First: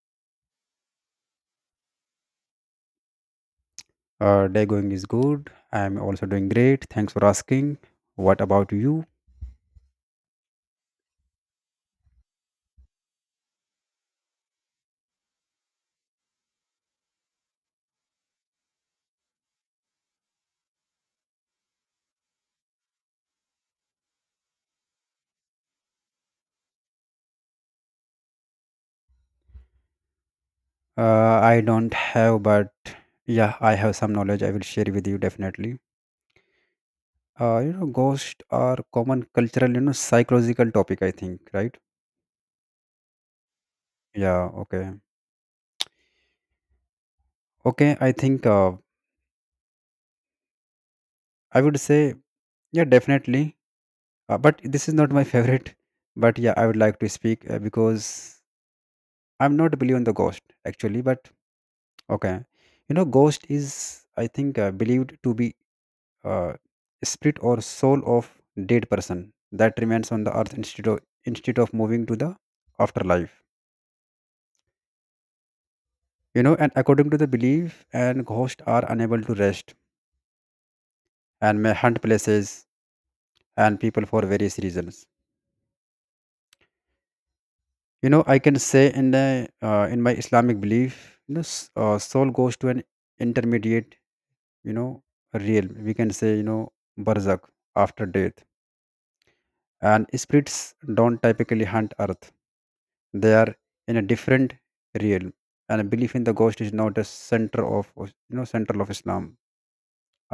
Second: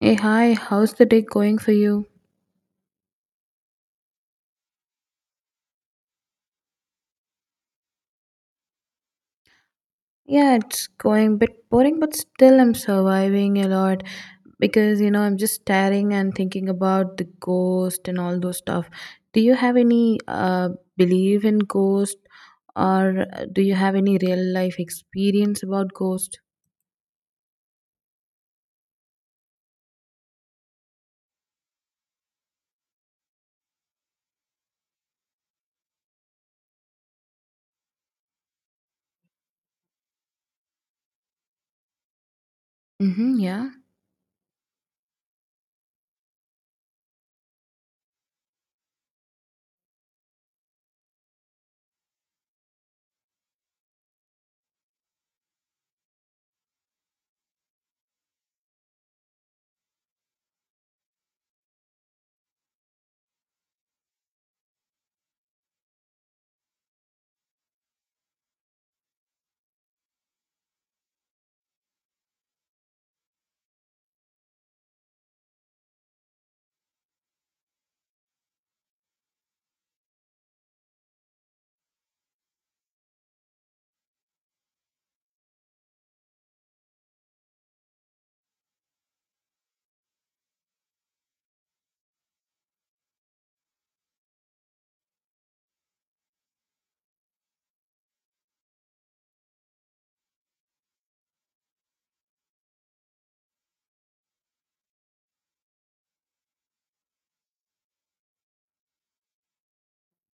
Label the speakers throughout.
Speaker 1: Hey, hi, how's the day going for you?
Speaker 2: Day going is good. I'm also doing great. Thanks for asking. What about you?
Speaker 1: Yeah, it's going a bit boring, but still I'm surviving a lot because I'm just staring and thinking about the ghost and all those stuff. Do you have any believe in ghost or do you have any real life experience about ghost?
Speaker 2: I don't have, but yeah, I have some knowledge I will share with you definitely. Ghosts are common cultural, psychological topic, I think, right?
Speaker 1: Mm-hmm, yeah.
Speaker 2: Yeah, okay. Okay, I think I would say, yeah, definitely. But this is not my favorite. But yeah, I would like to speak because I'm not believe in the ghost actually. But okay, you know, ghost is I think believed to be uh, spirit or soul of dead person that remains on the earth instead of moving to the afterlife. You know, and according to the belief, and ghosts are unable to rest and may hunt places and people for various reasons. You know, I can say in my Islamic belief, you know, soul goes to an intermediate, you know, realm. We can say, you know, barzakh after death, and spirits don't typically hunt earth, they are in a different realm, and belief in the ghost is not a center of, you know, central of Islam,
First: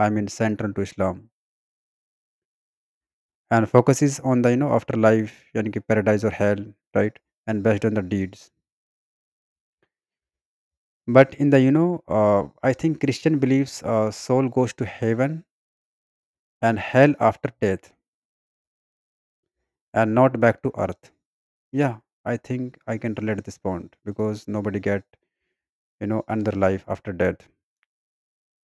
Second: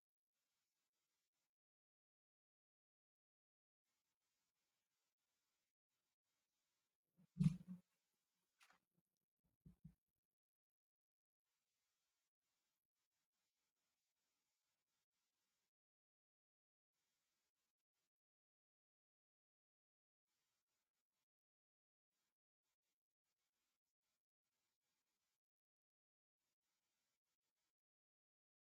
Speaker 2: I mean central to Islam, and focuses on the, you know, afterlife, yani ki paradise or hell, right, and based on the deeds. But in the, you know, uh, I think Christian believes soul goes to heaven and hell after death, and not back to earth. Yeah, I think I can relate this point because nobody get, you know, another life after death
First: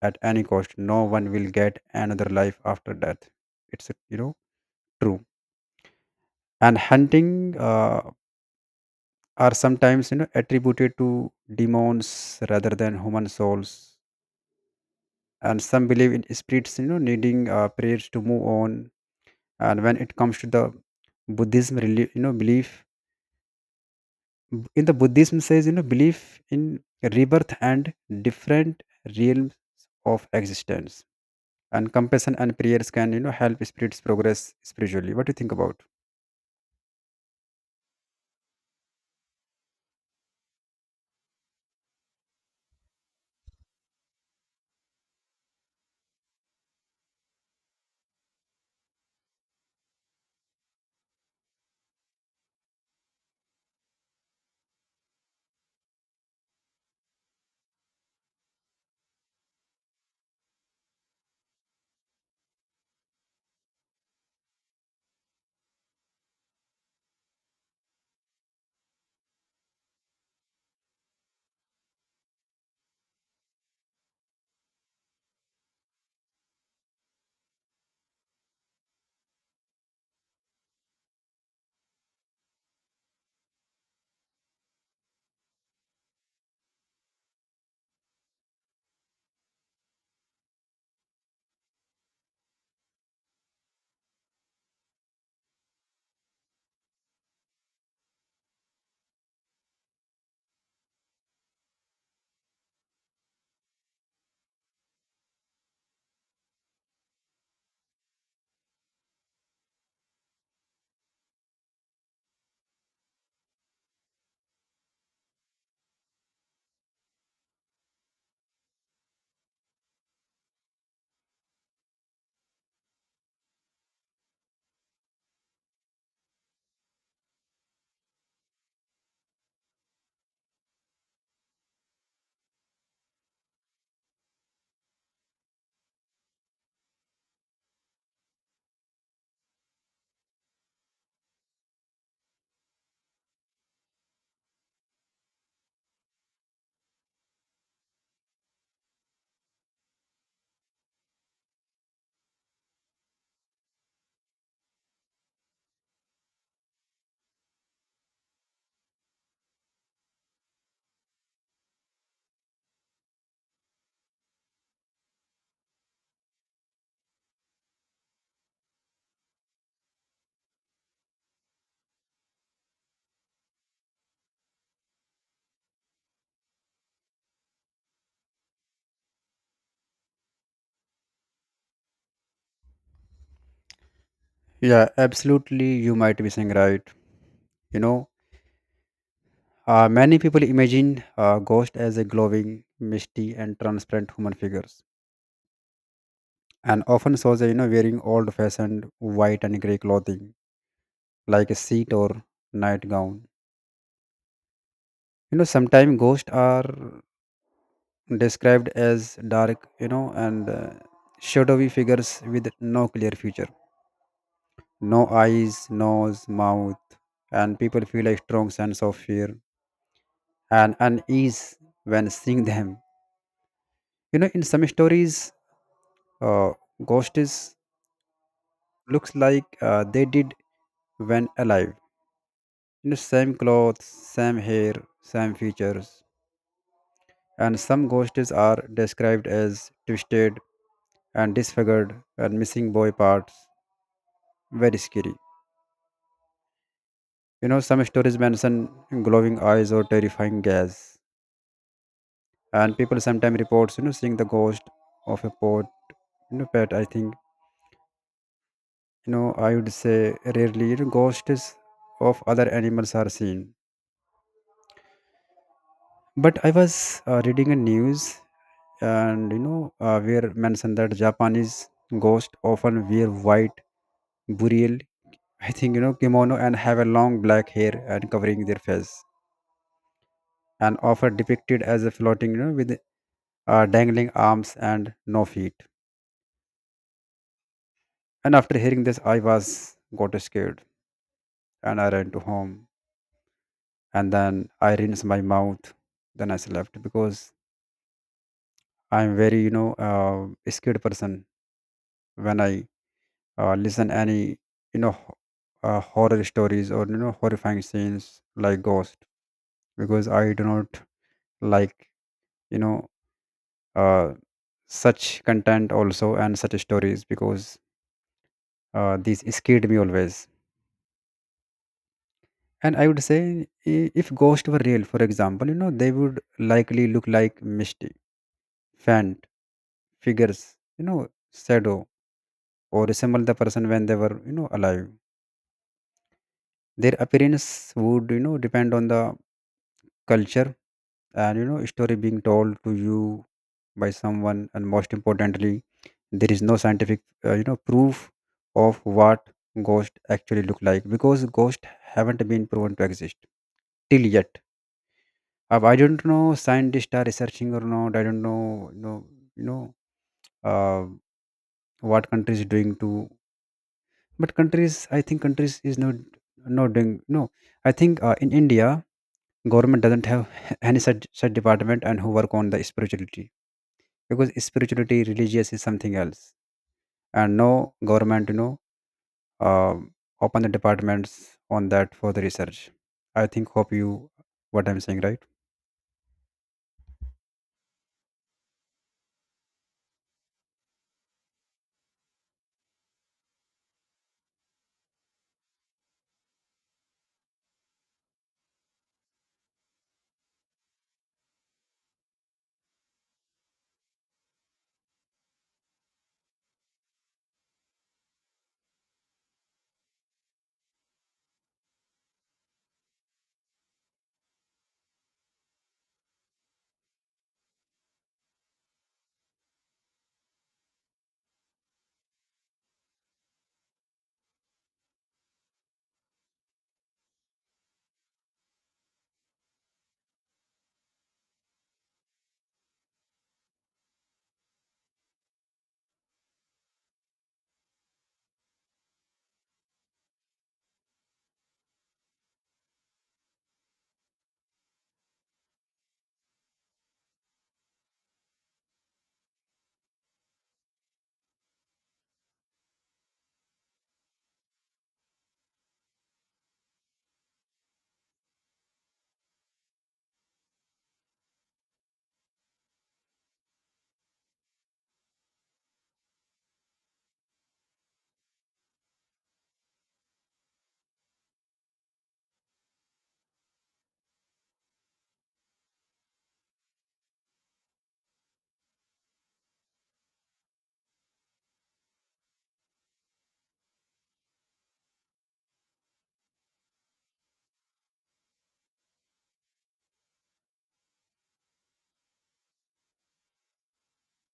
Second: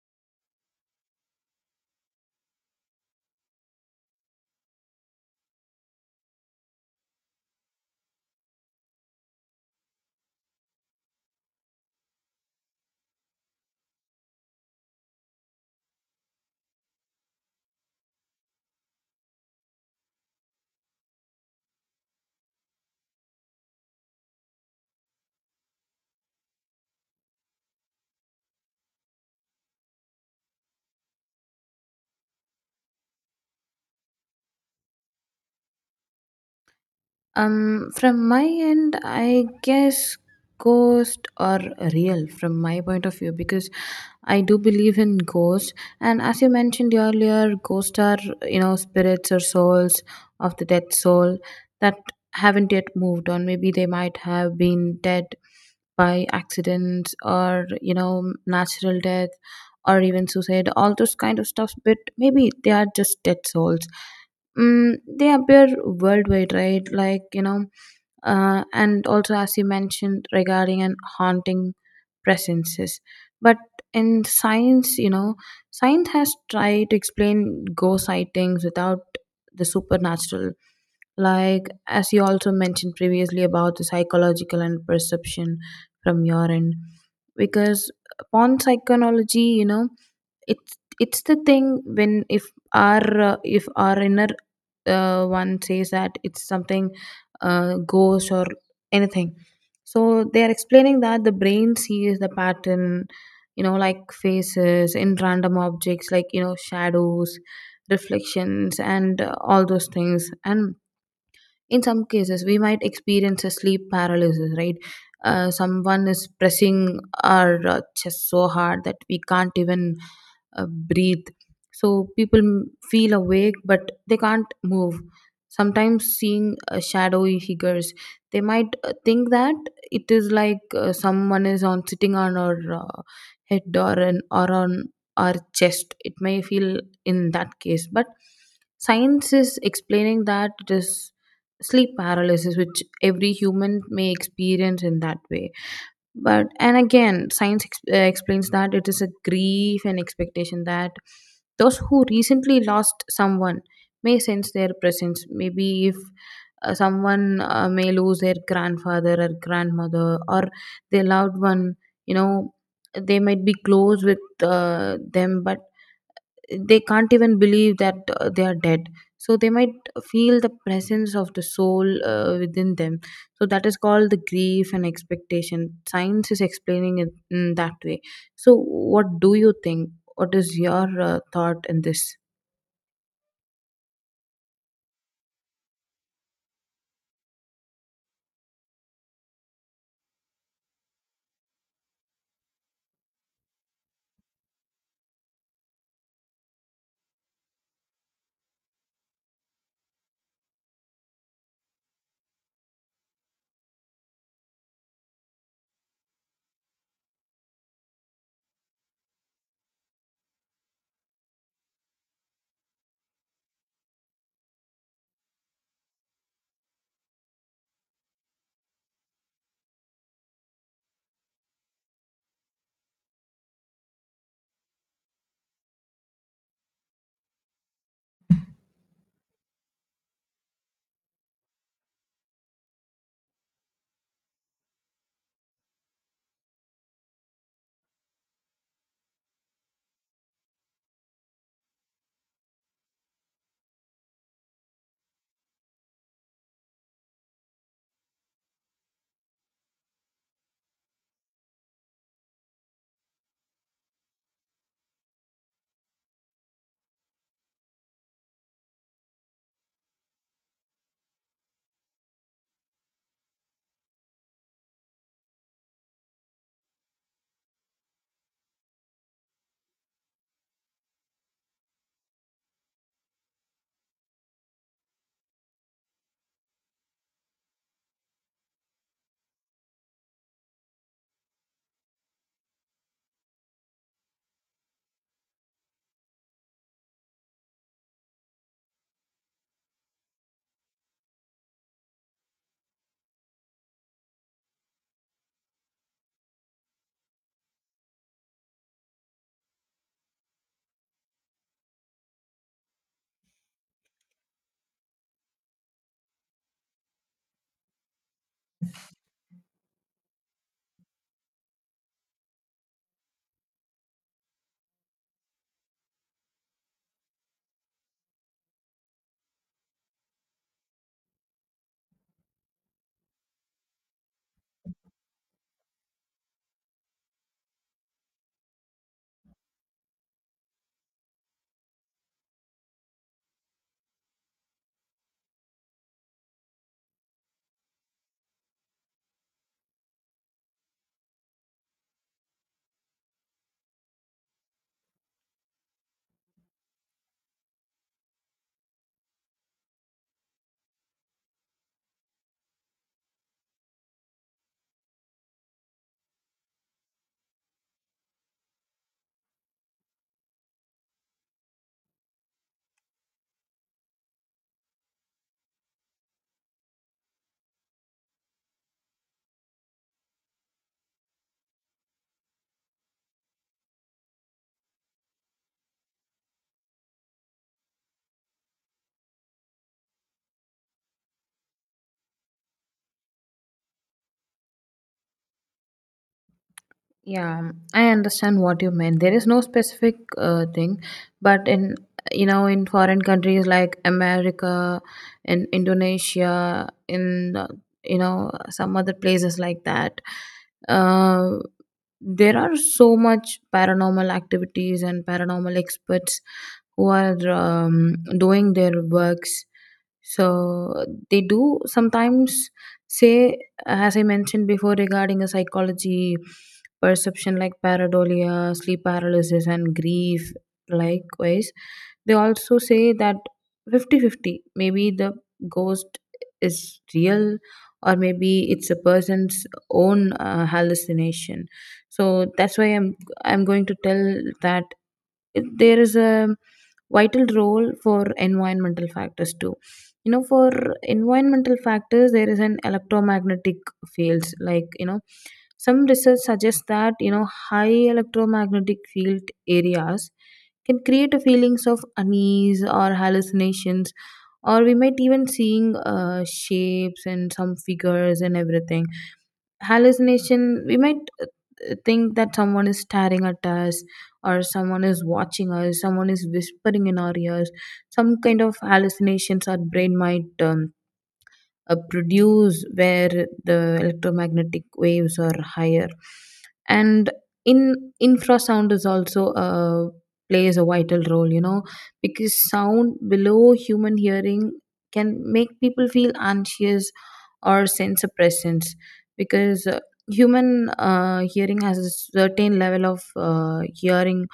Speaker 2: at any cost. No one will get another life after death. It's, you know, true. And hunting are sometimes, you know, attributed to demons rather than human souls. And some believe in spirits, you know, needing prayers to move on. And when it comes to the Buddhism, you know, belief in the Buddhism says, you know, belief in rebirth and different realms of existence, and compassion and prayers can, you know, help spirits progress spiritually. What do you think about?
Speaker 1: From my end, I guess ghost or real from my point of view because I do believe in ghosts. And as you mentioned earlier, ghosts are, spirits or souls of the dead soul that haven't yet moved on. Maybe they might have been dead by accidents or, natural death or even suicide, all those kind of stuff. But maybe they are just dead souls. They appear worldwide, right? Like, and also as you mentioned regarding and haunting presences. But in science, science has tried to explain ghost sightings without the supernatural. Like, as you also mentioned previously about the psychological and perception from your end. Because upon psychonology, it's it's the thing when if our inner one says that it's something ghost or anything, so they are explaining that the brain sees the pattern, like faces in random objects, like shadows, reflections, and all those things. And in some cases we might experience a sleep paralysis, right? Someone is pressing our chest so hard that we can't even uh, breathe, so people feel awake but they can't move, sometimes seeing shadowy figures. They might think that it is like someone is on sitting on our uh, head or on our chest, it may feel in that case. But science is explaining that it is sleep paralysis, which every human may experience in that way. But and again, science explains that it is a grief and expectation that those who recently lost someone may sense their presence. Maybe if someone may lose their grandfather or grandmother or their loved one, you know they might be close with them, but they can't even believe that they are dead, so they might feel the presence of the soul within them. So that is called the grief and expectation, science is explaining it in that way. So what do you think, what is your thought in this?
Speaker 2: Yeah, absolutely. You might be saying right. You know, many people imagine a ghost as a glowing, misty, and transparent human figures, and often shows a, you know, wearing old-fashioned white and grey clothing, like a sheet or nightgown. You know, sometimes ghosts are described as dark, you know, and shadowy figures with no clear future, no eyes, nose, mouth, and people feel a strong sense of fear and unease when seeing them. You know, in some stories, uh, ghost looks like they did when alive, you know, same clothes, same hair, same features. And some ghosts are described as twisted and disfigured and missing boy parts, very scary. You know, some stories mention glowing eyes or terrifying gas, and people sometimes reports, you know, seeing the ghost of a pot, you know, pet, I think. You know, I would say rarely, you know, ghosts of other animals are seen. But I was reading a news, and you know, where mentioned that Japanese ghosts often wear white burial. I think, you know, kimono, and have a long black hair and covering their face, and often depicted as a floating, you know, with dangling arms and no feet. And after hearing this, I was got scared, and I ran to home, and then I rinsed my mouth, then I slept because I'm very, you know, scared person when I listen any, you know, horror stories, or you know, horrifying scenes like ghost. Because I do not like, you know, uh, such content also, and such stories, because these scared me always. And I would say, if ghosts were real, for example, you know, they would likely look like misty, faint figures, you know, shadow, or resemble the person when they were, you know, alive. Their appearance would, you know, depend on the culture and, you know, story being told to you by someone. And most importantly, there is no scientific, you know, proof of what ghosts actually look like, because ghosts haven't been proven to exist till yet. I don't know scientists are researching or not, I don't know, you know, you know, uh, what countries doing to. But countries, I think, countries is not not doing. No, I think in India, government doesn't have any such department and who work on the spirituality, because spirituality religious is something else. And no government, you know, um, open the departments on that for the research. I think hope you what I'm saying, right?
Speaker 1: Yeah, I understand what you meant. There is no specific thing, but in in foreign countries like America, in Indonesia, in some other places like that, uh, there are so much paranormal activities and paranormal experts who are doing their works. So they do sometimes say, as I mentioned before, regarding a psychology perception like pareidolia, sleep paralysis, and grief. Likewise, they also say that fifty-fifty. Maybe the ghost is real, or maybe it's a person's own hallucination. So that's why I'm going to tell that there is a vital role for environmental factors too, for environmental factors there is an electromagnetic fields like, some research suggests that high electromagnetic field areas can create a feelings of unease or hallucinations, or we might even seeing shapes and some figures and everything. Hallucination, we might think that someone is staring at us, or someone is watching us, someone is whispering in our ears. Some kind of hallucinations our brain might produce where the electromagnetic waves are higher. And in infrasound is also plays a vital role, because sound below human hearing can make people feel anxious or sense of presence. Because human hearing has a certain level of hearing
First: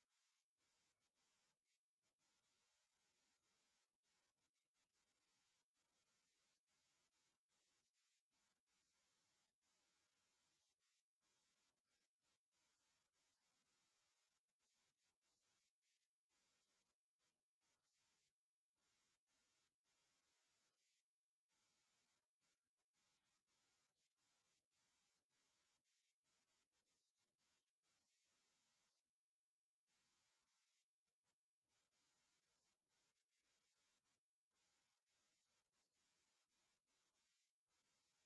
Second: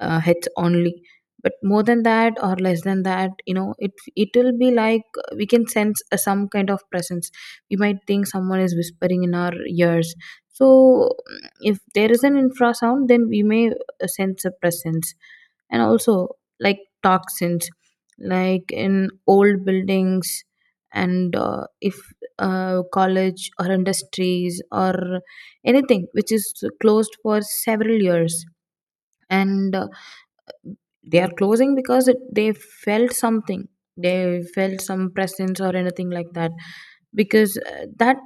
Speaker 1: heads only, but more than that or less than that, it will be like we can sense some kind of presence. We might think someone is whispering in our ears. So if there is an infrasound then we may sense a presence. And also like toxins, like in old buildings, and if college or industries or anything which is closed for several years, and they are closing because it, they felt something, they felt some presence or anything like that, because that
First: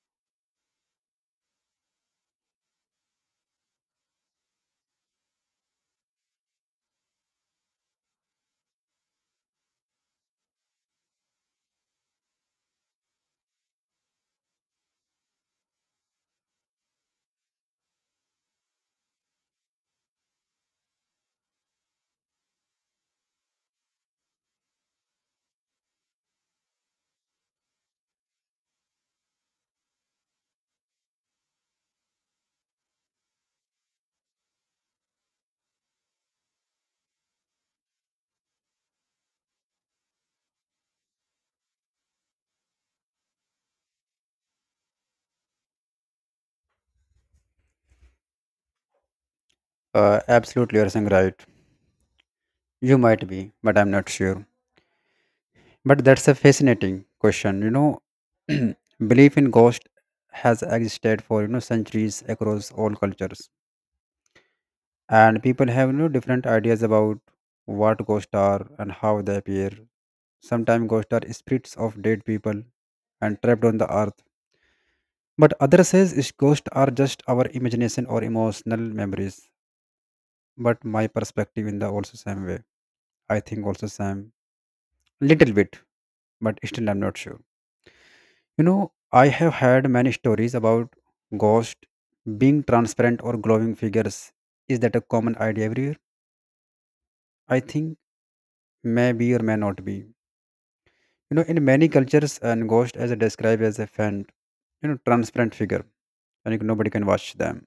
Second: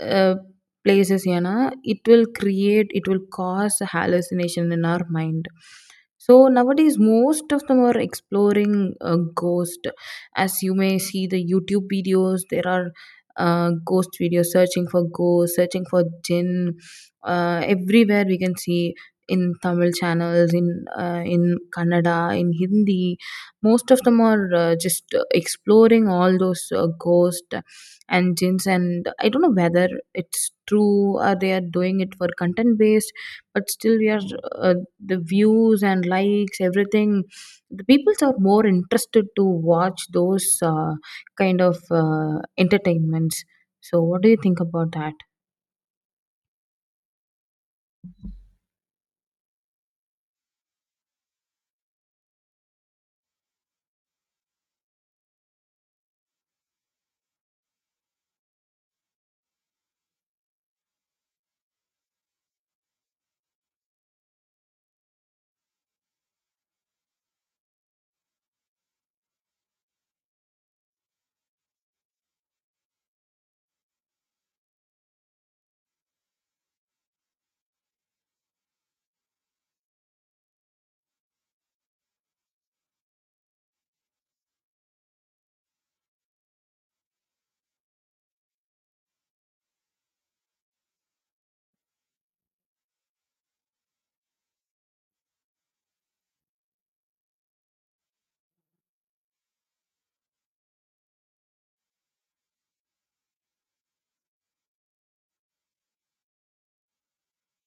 Speaker 1: uh, places, it will cause a hallucination in our mind. So nowadays most of them are exploring a ghost, as you may see the YouTube videos. There are ghost videos, searching for ghosts, searching for jinn everywhere we can see, in Tamil channels, in Kannada, in Hindi. Most of them are just exploring all those ghosts and jinns, and I don't know whether it's true or they are doing it for content based, but still we are uh, the views and likes, everything. The peoples are more interested to watch those kind of entertainments. So, what do you think about that?
Speaker 2: Absolutely, you're saying right. You might be, but I'm not sure. But that's a fascinating question, you know. Belief in ghost has existed for, you know, centuries across all cultures, and people have no different ideas about what ghosts are and how they appear. Sometimes ghosts are spirits of dead people and trapped on the earth. But others says is ghosts are just our imagination or emotional memories. But my perspective in the also same way. I think also same little bit, but still I'm not sure. You know, I have heard many stories about ghosts being transparent or glowing figures. Is that a common idea everywhere? I think may be or may not be. You know, in many cultures, a ghost is described as a faint, you know, transparent figure, and nobody can watch them.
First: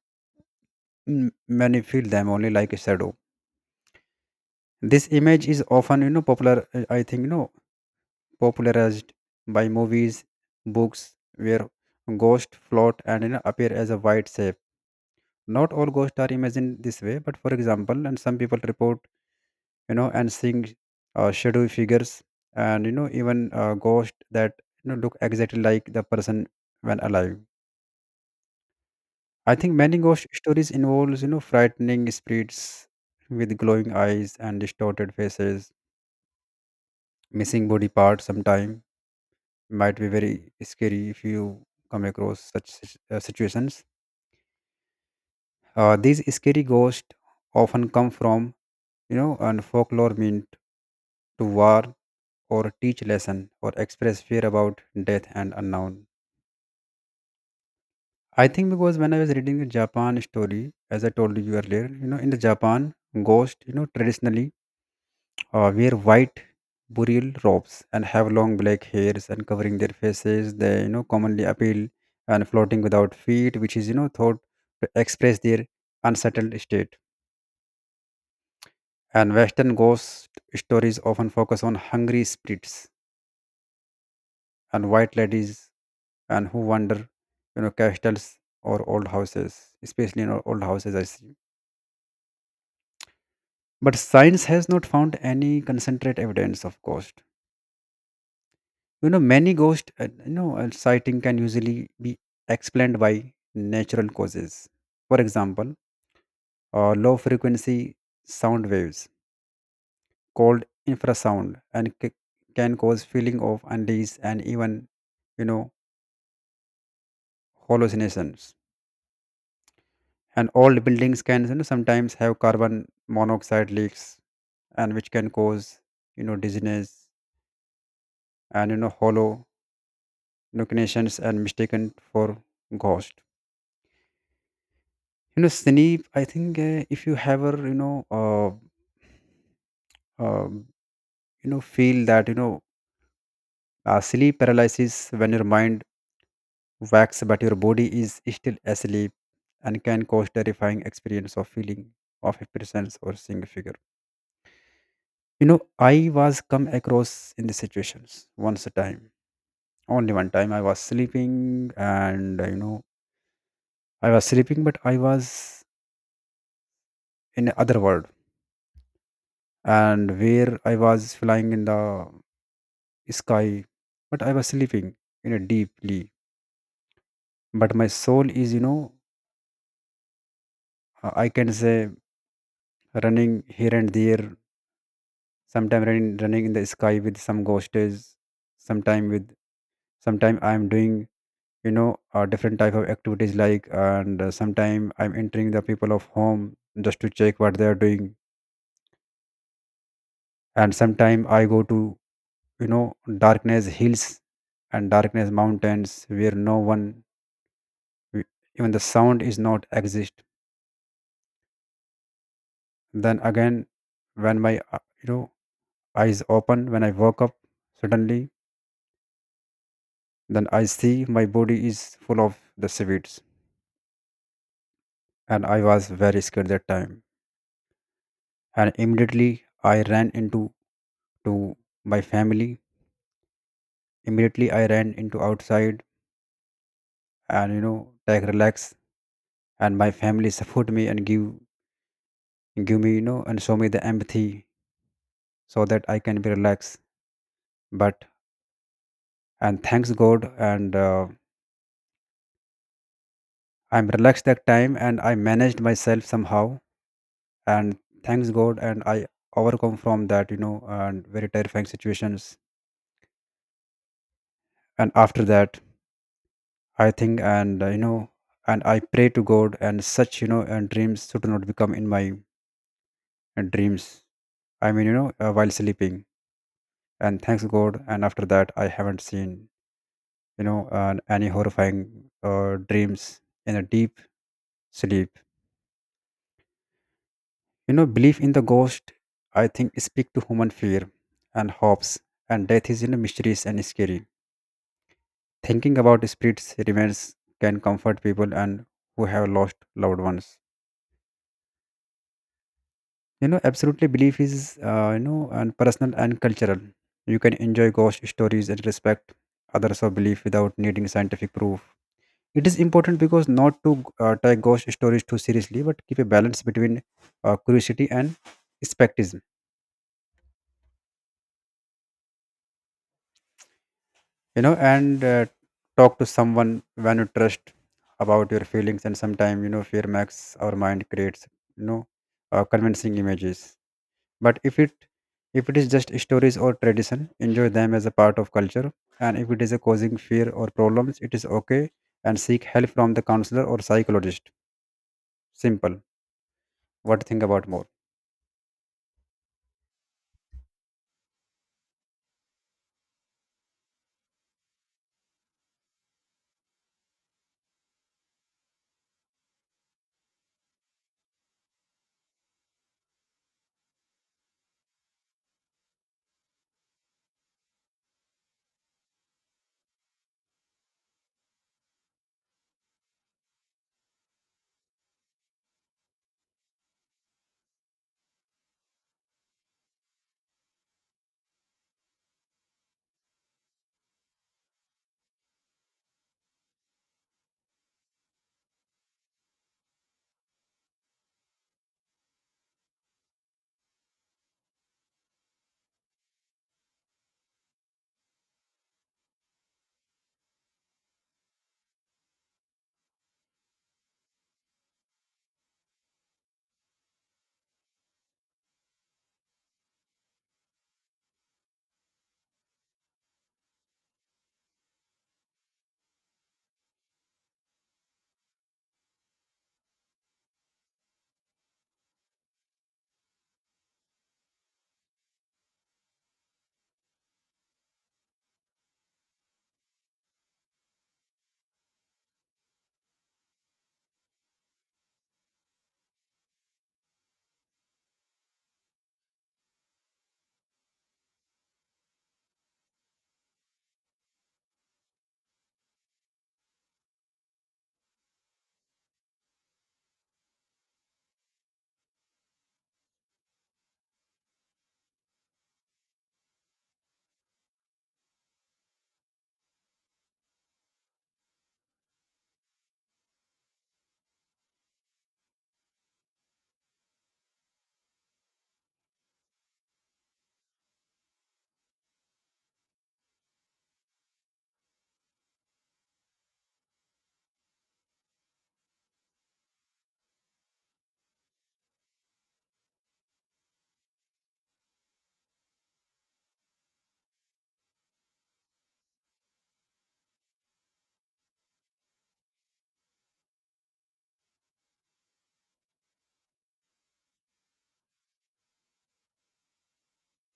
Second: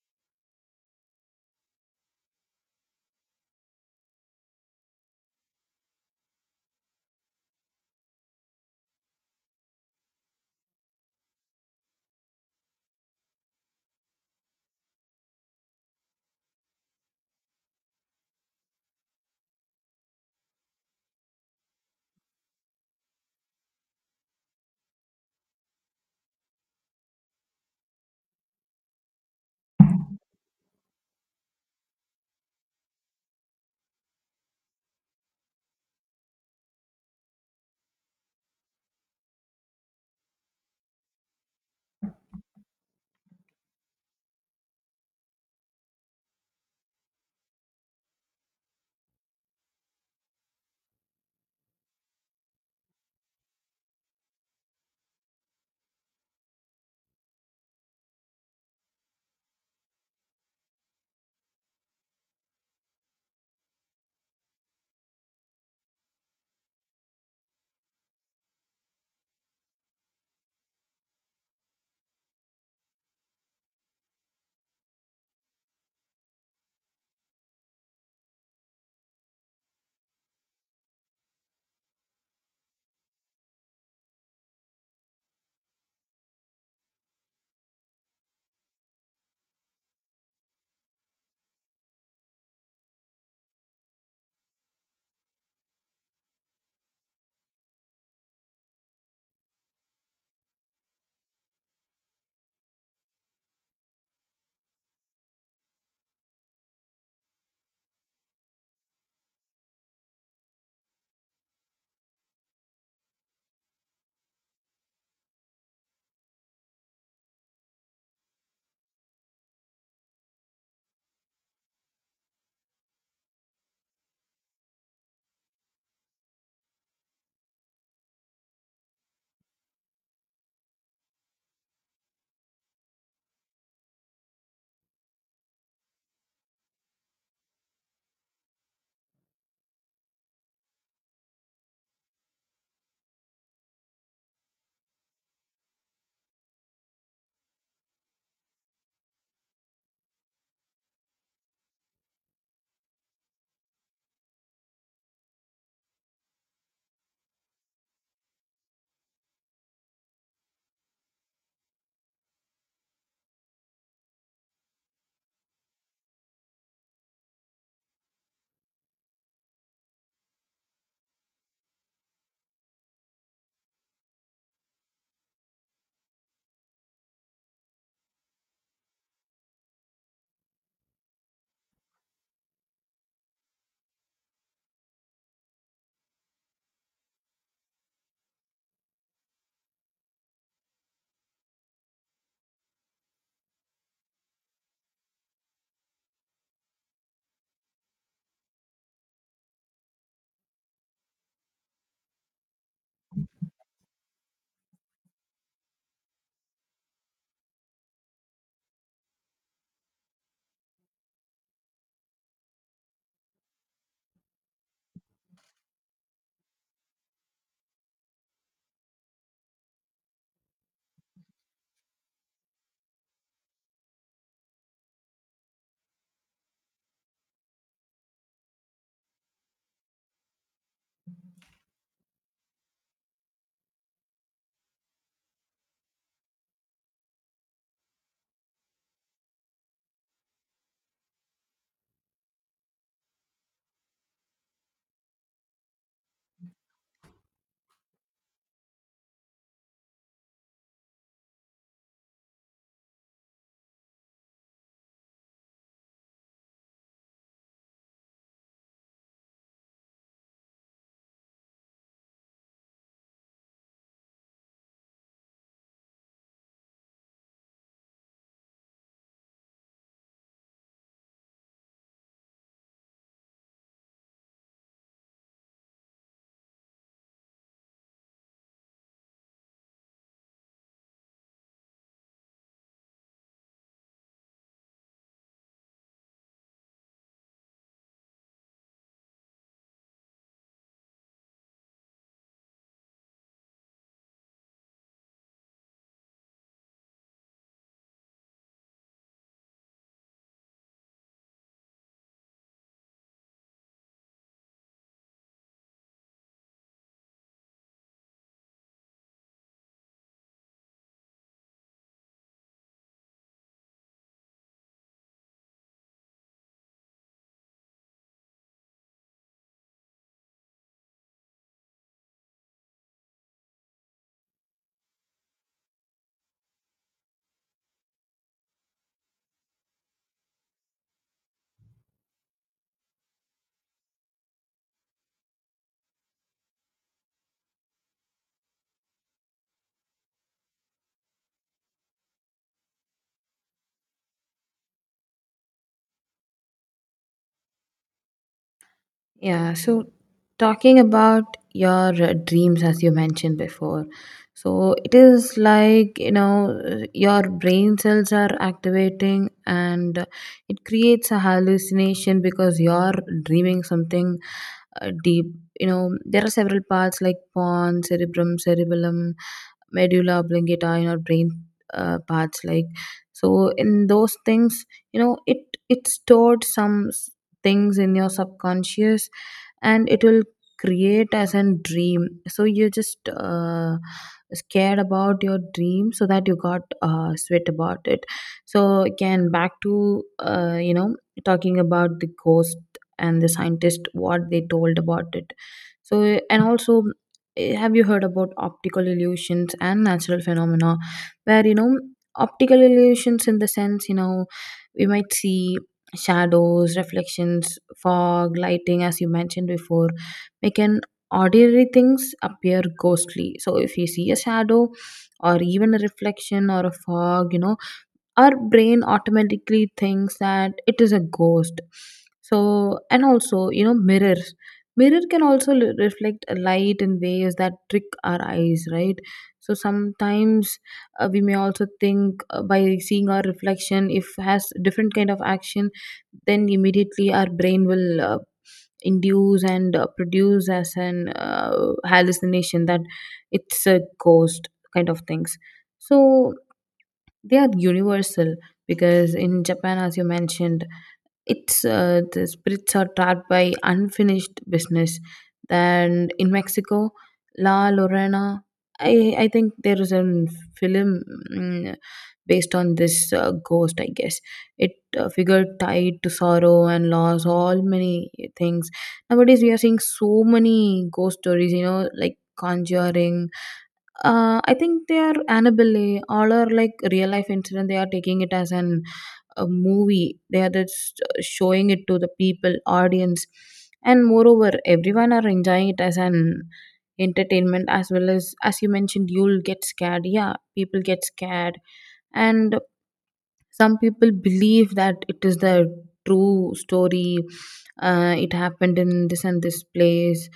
Speaker 2: M-, many feel them only like a shadow. This image is often, you know, popular. I think, you know, popularized by movies, books, where ghosts float and, you know, appear as a white shape. Not all ghosts are imagined this way, but for example, and some people report, you know, and seeing shadowy figures, and you know, even ghosts that, you know, look exactly like the person when alive. I think many ghost stories involves, you know, frightening spirits with glowing eyes and distorted faces, missing body parts. Sometime might be very scary if you come across such situations. These scary ghosts often come from, you know, and folklore meant to warn or teach lesson or express fear about death and unknown. I think because when I was reading the Japan story, as I told you earlier, you know, in the Japan ghost, you know, traditionally wear white burial robes and have long black hairs and covering their faces. They, you know, commonly appeal and floating without feet, which is, you know, thought to express their unsettled state. And Western ghost stories often focus on hungry spirits and white ladies and who wander, you know, castles or old houses, especially in old houses. I see. But science has not found any concentrate evidence of ghost. You know, many ghost, you know, sighting can usually be explained by natural causes. For example, low frequency sound waves called infrasound can cause feeling of unease and even, you know, hallucinations. And old buildings can, you know, sometimes have carbon monoxide leaks, and which can cause, you know, dizziness and, you know, hollow hallucinations and mistaken for ghost. You know Snape, I think if you ever, you know, um, you know, feel that, you know, sleep paralysis when your mind wakes but your body is still asleep, and can cause terrifying experience of feeling of a presence or seeing a figure, you know. I was come across in the situations once a time, only one time. I was sleeping, and you know, I was sleeping, but I was in other world, and where I was flying in the sky, but I was sleeping, you know, deeply. But my soul is, you know, I can say running here and there. Sometime running in the sky with some ghostes. Sometime with, sometime I am doing, you know, different type of activities like, and sometime I'm entering the people of home just to check what they are doing. And sometime I go to, you know, darkness hills and darkness mountains where no one, even the sound is not exist. Then again, when my you know, eyes open, when I woke up suddenly, then I see my body is full of the seaweeds, and I was very scared that time. And immediately I ran into to my family. Immediately I ran into outside and, you know, take relax. And my family support me and give me, you know, and show me the empathy so that I can be relaxed. But and thanks God and. I'm relaxed that time and I managed myself somehow, and thanks God. And i overcome from that, you know, and very terrifying situations. And after that, i think and uh, you know I pray to God and such, you know, and dreams should not become in my dreams, I mean, you know, while sleeping. And thanks God, and after that I haven't seen, you know, any horrifying dreams in a deep sleep. You know, belief in the ghost, I think, speak to human fear and hopes, and death is, you know, mysterious and scary. Thinking about spirits remains can comfort people and who have lost loved ones. You know, absolutely belief is, you know, and personal and cultural. You can enjoy ghost stories and respect others of belief without needing scientific proof. It is important because not to take ghost stories too seriously, but keep a balance between curiosity and skepticism. You know, and talk to someone when you trust about your feelings. And sometimes, you know, fear makes our mind creates, you know, convincing images. But if it is just stories or tradition, enjoy them as a part of culture. And if it is a causing fear or problems, it is okay, and seek help from the counselor or psychologist. Simple. What to think about more?
Speaker 1: Yeah, so talking about your dreams, as you mentioned before, so it is like, your brain cells are activating and it creates a hallucination because you're dreaming something deep. You know, there are several parts like pons, cerebrum, cerebellum, medulla oblongata in our brain parts like, so in those things, you know it it stored some things in your subconscious, and it will create as a dream, so you just scared about your dream so that you got sweat about it. So again back to, talking about the ghost and the scientist what they told about it. So and also, have you heard about optical illusions and natural phenomena, where optical illusions in the sense, we might see shadows, reflections, fog, lighting, as you mentioned before, make an ordinary things appear ghostly. So if you see a shadow or even a reflection or a fog, our brain automatically thinks that it is a ghost. So and also, mirrors, mirror can also reflect a light in ways that trick our eyes, right? So sometimes we may also think, by seeing our reflection if has different kind of action, then immediately our brain will induce and produce as an hallucination that it's a ghost kind of things. So they are universal, because in Japan, as you mentioned, it's the spirits are trapped by unfinished business. And in Mexico, La Lorena, I think there is a film mm, based on this ghost. I guess it figure tied to sorrow and loss, all many things. Nowadays, we are seeing so many ghost stories. You know, like Conjuring, I think they are Annabelle, all are like real life incident. They are taking it as an a movie. They are just showing it to the people, audience, and moreover, everyone are enjoying it as an entertainment, as well as you mentioned. You'll get scared. Yeah, people get scared, and some people believe that it is the true story, it happened in this and this place.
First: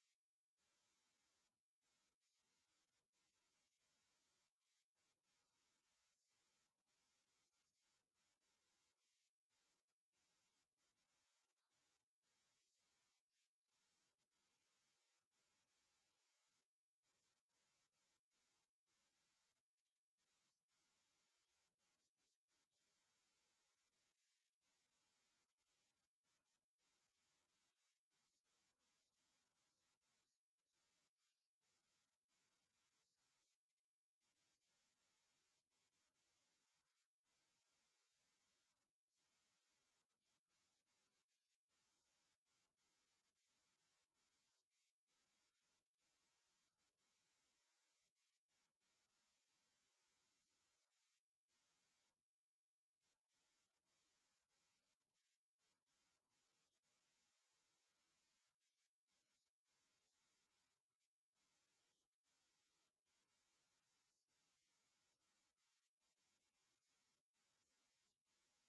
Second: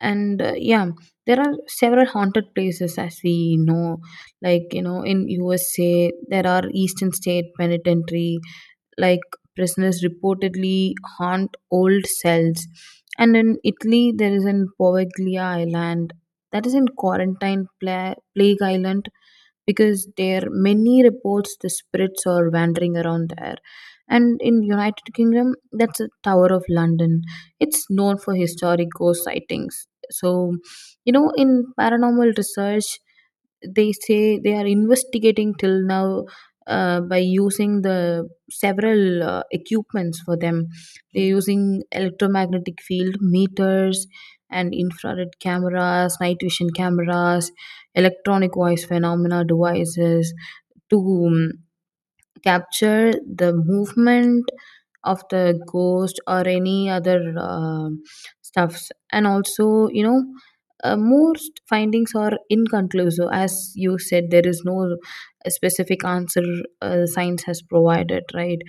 Speaker 1: And yeah, there are several haunted places as we know, like, in USA there are Eastern State Penitentiary, like prisoners reportedly haunt old cells. And in Italy there is an Poveglia Island, that is in quarantine plague island, because there are many reports the spirits are wandering around there. And in United Kingdom, that's a Tower of London, it's known for historic ghost sightings. So, in paranormal research, they say they are investigating till now, by using the several equipments for them. They're using electromagnetic field meters and infrared cameras, night vision cameras, electronic voice phenomena devices to capture the movement of the ghost or any other stuffs. And also, most findings are inconclusive, as you said there is no specific answer science has provided, right?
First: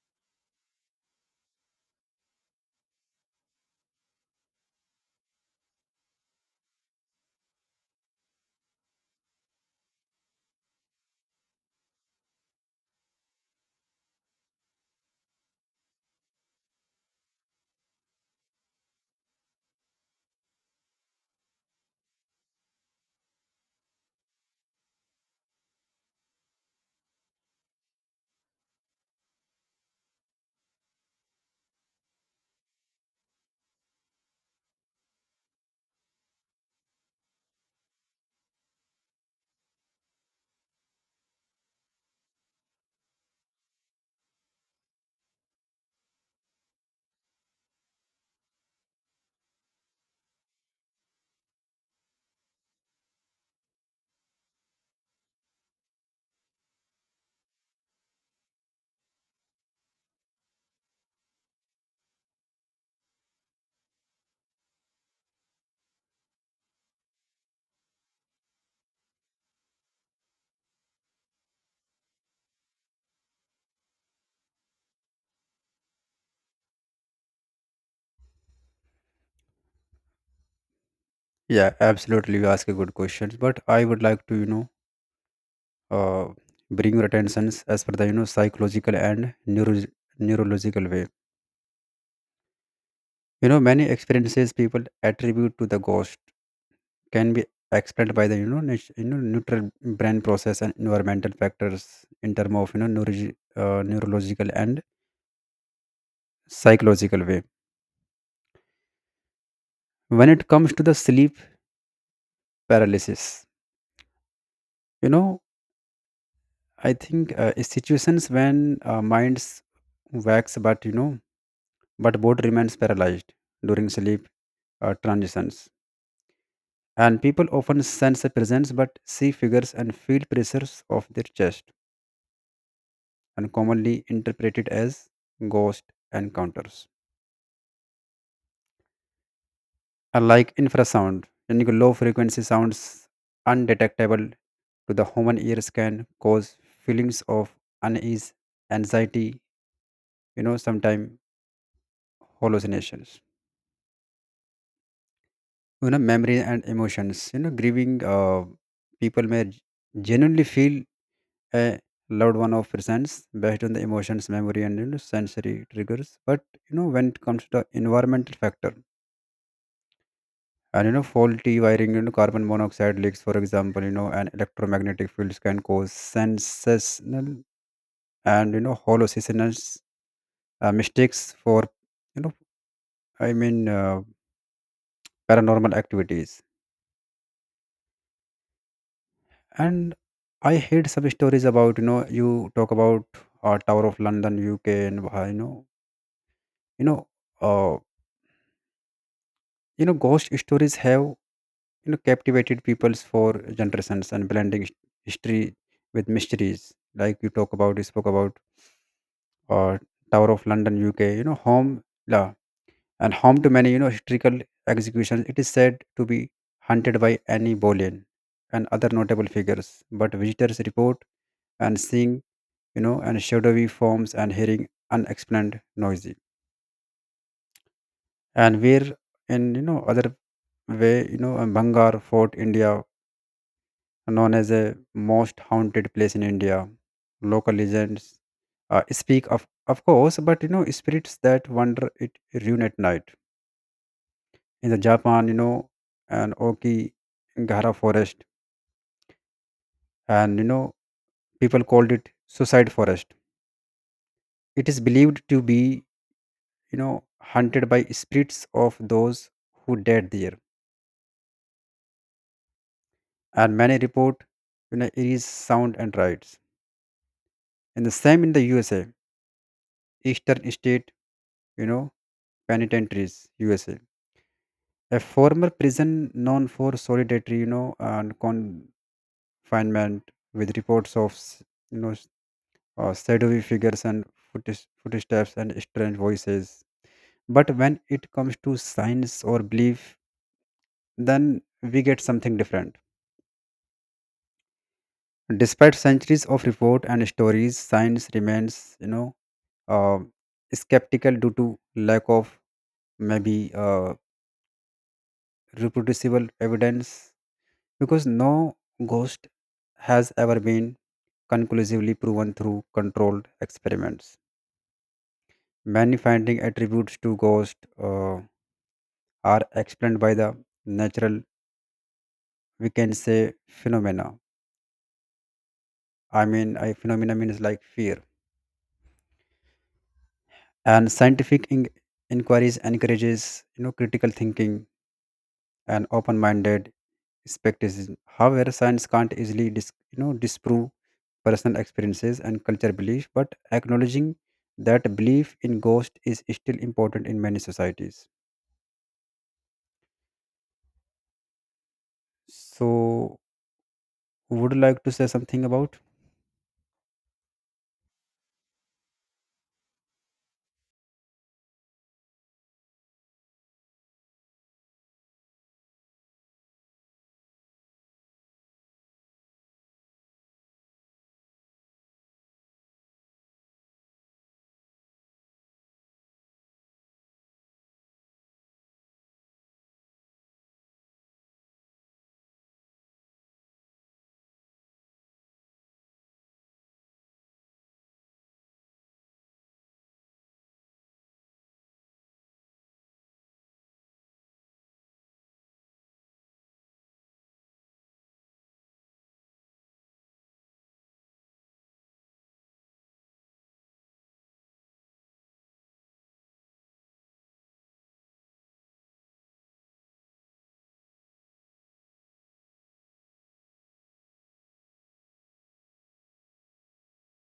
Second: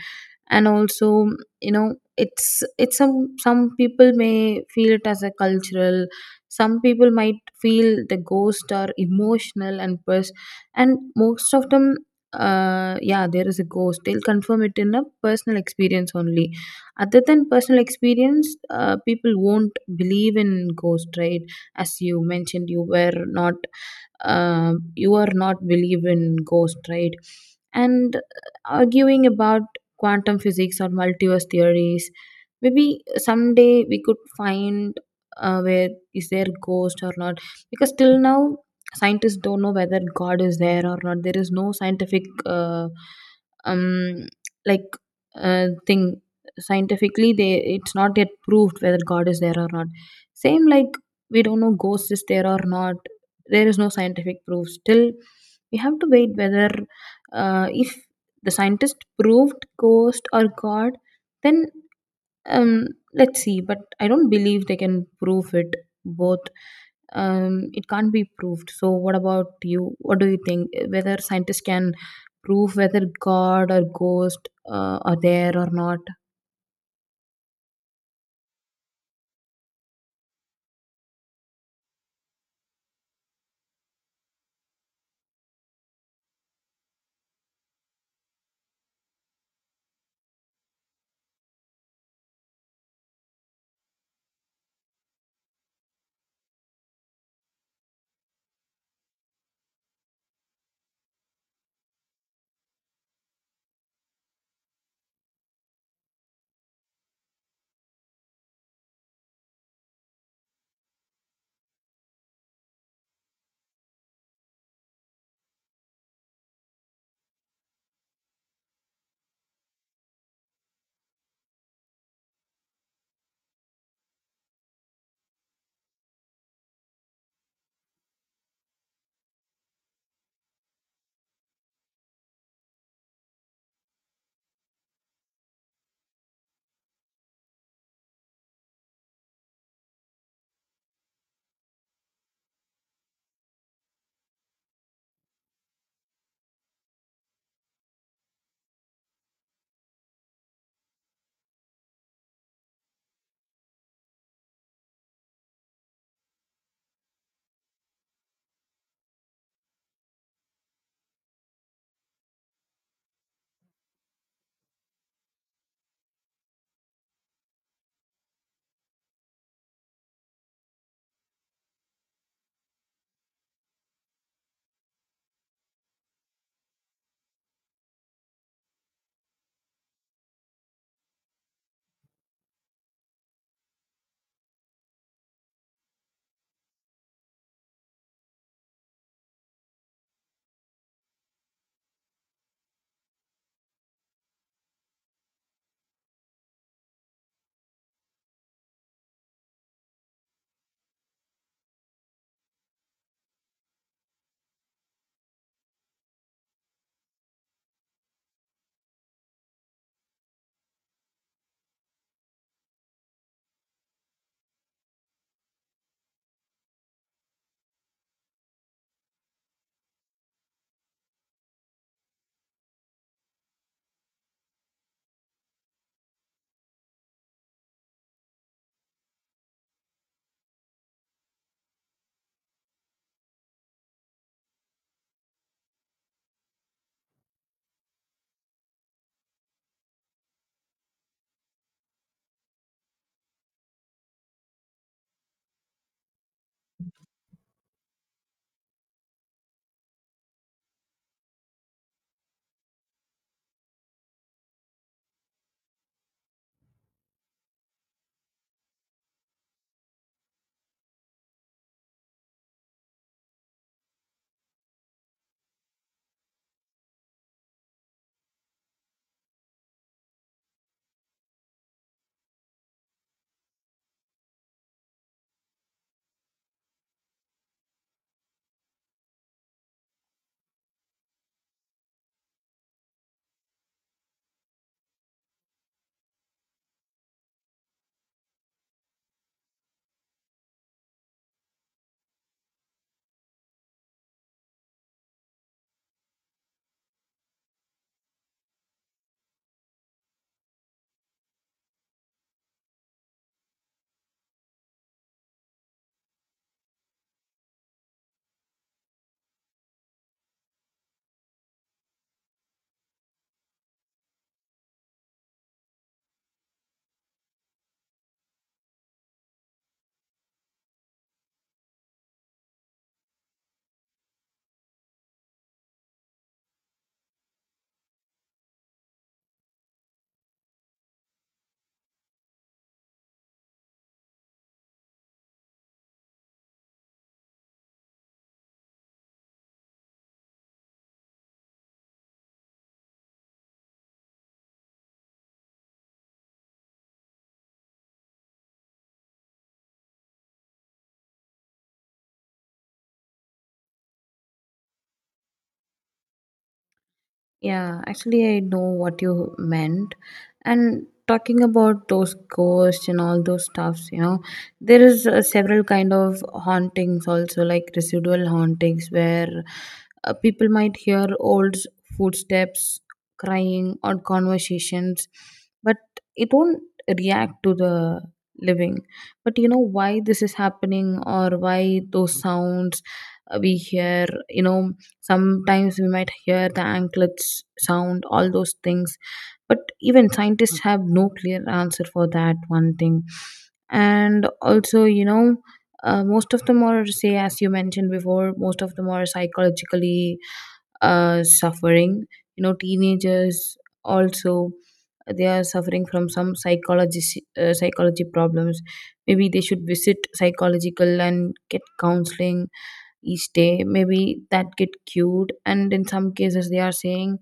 Speaker 1: And also, it's some people may feel it as a cultural, some people might feel the ghost are emotional and and most of them, yeah, there is a ghost, they'll confirm it in a personal experience only. Other than personal experience, people won't believe in ghost, right? As you mentioned, you were not you are not believe in ghost, right? And arguing about quantum physics or multiverse theories. Maybe someday we could find where is there ghost or not, because till now scientists don't know whether God is there or not. There is no scientific um like thing, scientifically they, it's not yet proved whether God is there or not. Same like, we don't know ghost is there or not. There is no scientific proof. Still, we have to wait whether if the scientist proved ghost or God, then, um, let's see, but I don't believe they can prove it both. It can't be proved. So what about you, what do you think, whether scientists can prove whether God or ghost are there or not?
Speaker 2: Yeah, absolutely, you ask a good question, but I would like to, you know, uh, bring your attentions as per the, you know, psychological and neurological way. You know, many experiences people attribute to the ghost can be explained by the, you know, you know, neutral brain process and environmental factors, in terms of, you know, neurological and psychological way. When it comes to the sleep paralysis, you know, I think, situations when minds wax, but you know, but body remains paralyzed during sleep transitions, and people often sense a presence but see figures and feel pressures of their chest, and commonly interpreted as ghost encounters. Unlike infrasound, unique low frequency sounds undetectable to the human ears can cause feelings of unease, anxiety, you know, sometimes hallucinations. You know, memory and emotions. You know, grieving, people may genuinely feel a loved one of presents based on the emotions, memory, and you know, sensory triggers. But you know, when it comes to the environmental factor, and you know, faulty wiring, you know, carbon monoxide leaks, for example, you know, and electromagnetic fields can cause sensational, and you know, hallucinations, mistakes for, you know, I mean, uh, paranormal activities. And I heard some stories about, you know, you talk about Tower of London, UK, and you know, uh, you know, ghost stories have, you know, captivated peoples for generations, and blending history with mysteries, like you talk about, you spoke about uh, Tower of London, UK, you know, home la and home to many, you know, historical executions. It is said to be hunted by Annie Boleyn and other notable figures, but visitors report and seeing, you know, and shadowy forms, and hearing unexplained noisy. And where in, you know, other way, you know, and Bangar Fort, India, known as a most haunted place in India. Local legends speak of course, but you know spirits that wander it ruin at night. In the Japan, you know, an Okigahara forest, and you know people called it suicide forest. It is believed to be, you know, hunted by spirits of those who died there, and many report, you know, it is sound and rites. And the same in the USA, Eastern State, you know, penitentiaries, USA. A former prison known for solitary, you know, and confinement, with reports of, you know, s- shadowy figures, and footsteps and strange voices. But when it comes to science or belief, then we get something different. Despite centuries of report and stories, science remains, you know, uh, skeptical due to lack of maybe reproducible evidence, because no ghost has ever been conclusively proven through controlled experiments. Many finding attributes to ghosts uh, are explained by the natural, we can say, phenomena. I mean, I, phenomena means like fear. And scientific inquiries encourages, you know, critical thinking and open-minded skepticism. However, science can't easily you know, disprove personal experiences and culture belief, but acknowledging that belief in ghost is still important in many societies. So would like to say something about?
Speaker 1: Yeah, actually, I know what you meant. And talking about those ghosts and all those stuffs, there is several kind of hauntings also, like residual hauntings, where people might hear old footsteps, crying, or conversations, but it won't react to the living. But you know why this is happening, or why those sounds we hear, sometimes we might hear the anklets sound, all those things. But even scientists have no clear answer for that one thing. And also, most of them are say, as you mentioned before, most of them are psychologically suffering, teenagers also, they are suffering from some psychology psychology problems. Maybe they should visit psychological and get counseling each day. Maybe that get cute, and in some cases they are saying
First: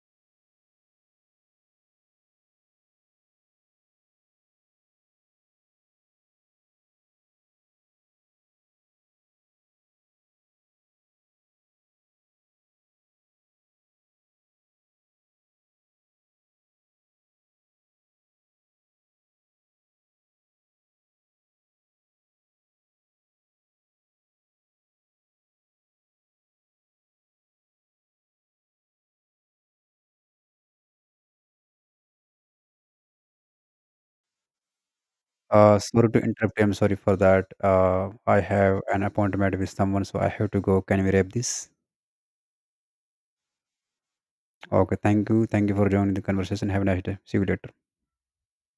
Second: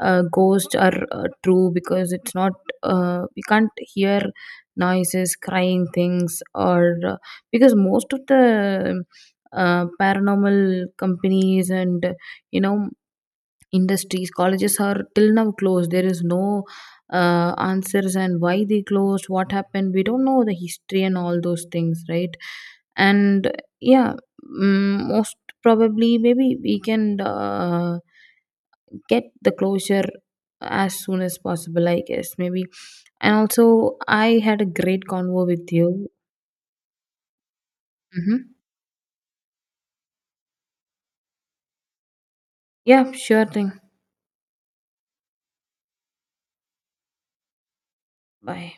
Speaker 1: ghosts are true, because it's not we can't hear noises, crying things, or because most of the paranormal companies and, you know industries, colleges are till now closed. There is no answers, and why they closed, what happened, we don't know the history and all those things, right? And yeah, most probably, maybe we can get the closure as soon as possible, I guess, maybe. And also, I had a great convo with you.
Speaker 2: Sorry to interrupt. I'm sorry for that. I
Speaker 1: Hmm,
Speaker 2: have an appointment with someone, so I have to go. Can we wrap this?
Speaker 1: yeah, sure thing.
Speaker 2: Okay, thank you. Thank you for joining the conversation. Have a nice day. See you later.
Speaker 1: Bye.